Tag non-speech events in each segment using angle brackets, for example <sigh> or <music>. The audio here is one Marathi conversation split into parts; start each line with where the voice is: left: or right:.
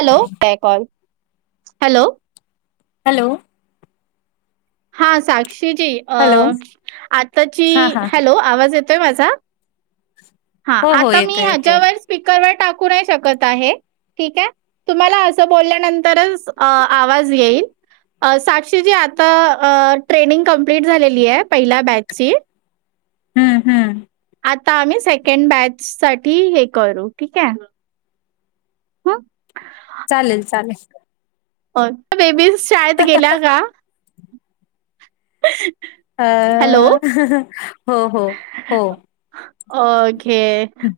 right: Hello hello!
left: हॅलो!
right: हा साक्षीजी अ
left: हॅलो
right: आताची,
left: हा हा
right: हॅलो आवाज येत? येतोय माझा? हा‌
left: हो हो येतोय
right: मा
left: येतोय.
right: आता स्पिकर वर टाकतो <inaudible> ठीक आहे तुम्हाला असं बोलल्यानंतरच आवाज येईल साक्षीजी आता ट्रेनिंग कंप्लीट झालेली आहे पहिल्या बॅचची
left: हम्म हम्म.
right: आता आम्ही सेकंड बॅच साठी हे करू ठीके ह.
left: चालेल चालेल.
right: तुमच्या बेबीज शाळेत गेल्या का?
left: अ
right: हॅलो
left: हो हो हो.
right: ओके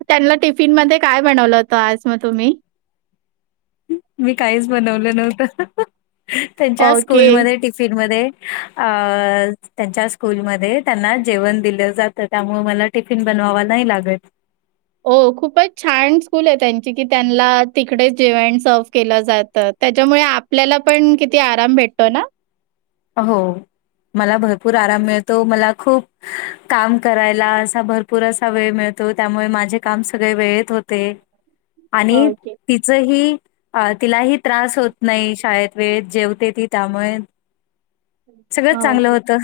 right: त्यांना टिफिन मध्ये काय बनवलं होतं आज म तुम्ही.
left: मी काहीच बनवलं नव्हत, त्यांच्या
right: ओके.
left: स्कूलमध्ये टिफिन मध्ये अ त्यांच्या स्कुल मध्ये त्यांना जेवन दिलं जात त्यामुळे मला टीफीन बन बनवावा नाही लागत.
right: हो खूपच छान स्कूले त्यांची की त्यांना तिकडेच जेवं सर्व केलं जातात. त्याच्यामुळे आपल्याला पण किती आराम भेटतो ना.
left: हो. मला भरपूर आराम मिळतो, मला खूप काम करायला असा भरपूर असा वेळ मिळतो. त्यामुळे माझे काम सगळे वेळेत होते. आणि
right: ओके.
left: तिचही तिलाही त्रास होत नाही शाळेत वेळेत जेवते ती त्यामुळे सगळं चांगलं
right: ओके.
left: होतं.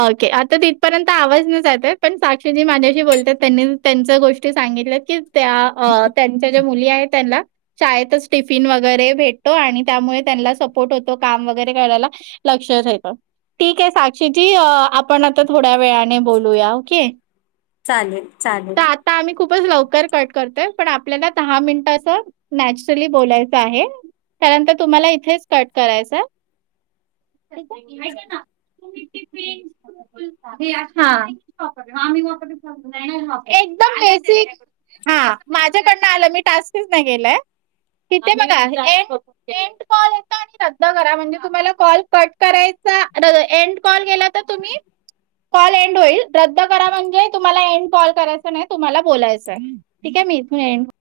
right: ओके आता तिथपर्यंत आवाज नाही जाते पण साक्षीजी माझ्याशी बोलतात त्यांनी त्यांच गोष्टी सांगितल्या की त्या त्याच्या जा मुली आहे त्यांला शाळेतच टिफीन वगरे भेटो आणि त्या त्यामुळे त्यांना सपोर्ट होतो काम वगैरे करायला लक्ष राहत ठीके साक्षी जी आपण आता थोड्या वेळाने बोलूया ओके.
left: चालेल चालेल.
right: तर आता आम्ही खूपच लवकर कट करतेय पण आपल्याला दहा मिनटच नॅचरली बोलायचं आहे. त्यानंतर तुम्हाला इथेच कट करायचय. तुम्ही टिफिन हा एकदम बेसिक हा माझ्याकडनं आलं मी टास्कच नाही केलाय. तिथे बघा एंड कॉल यतो आणि बंद करा म्हणजे तुम्हाला कॉल कट कराय चा अन एंड कॉल केला त तुम्ही कॉल एंड होईल रद्द करा म्हणजे तुम्हाला एंड कॉल करायच नाही तुम्हाला बोलायचंय ठीके. मी इथून एंड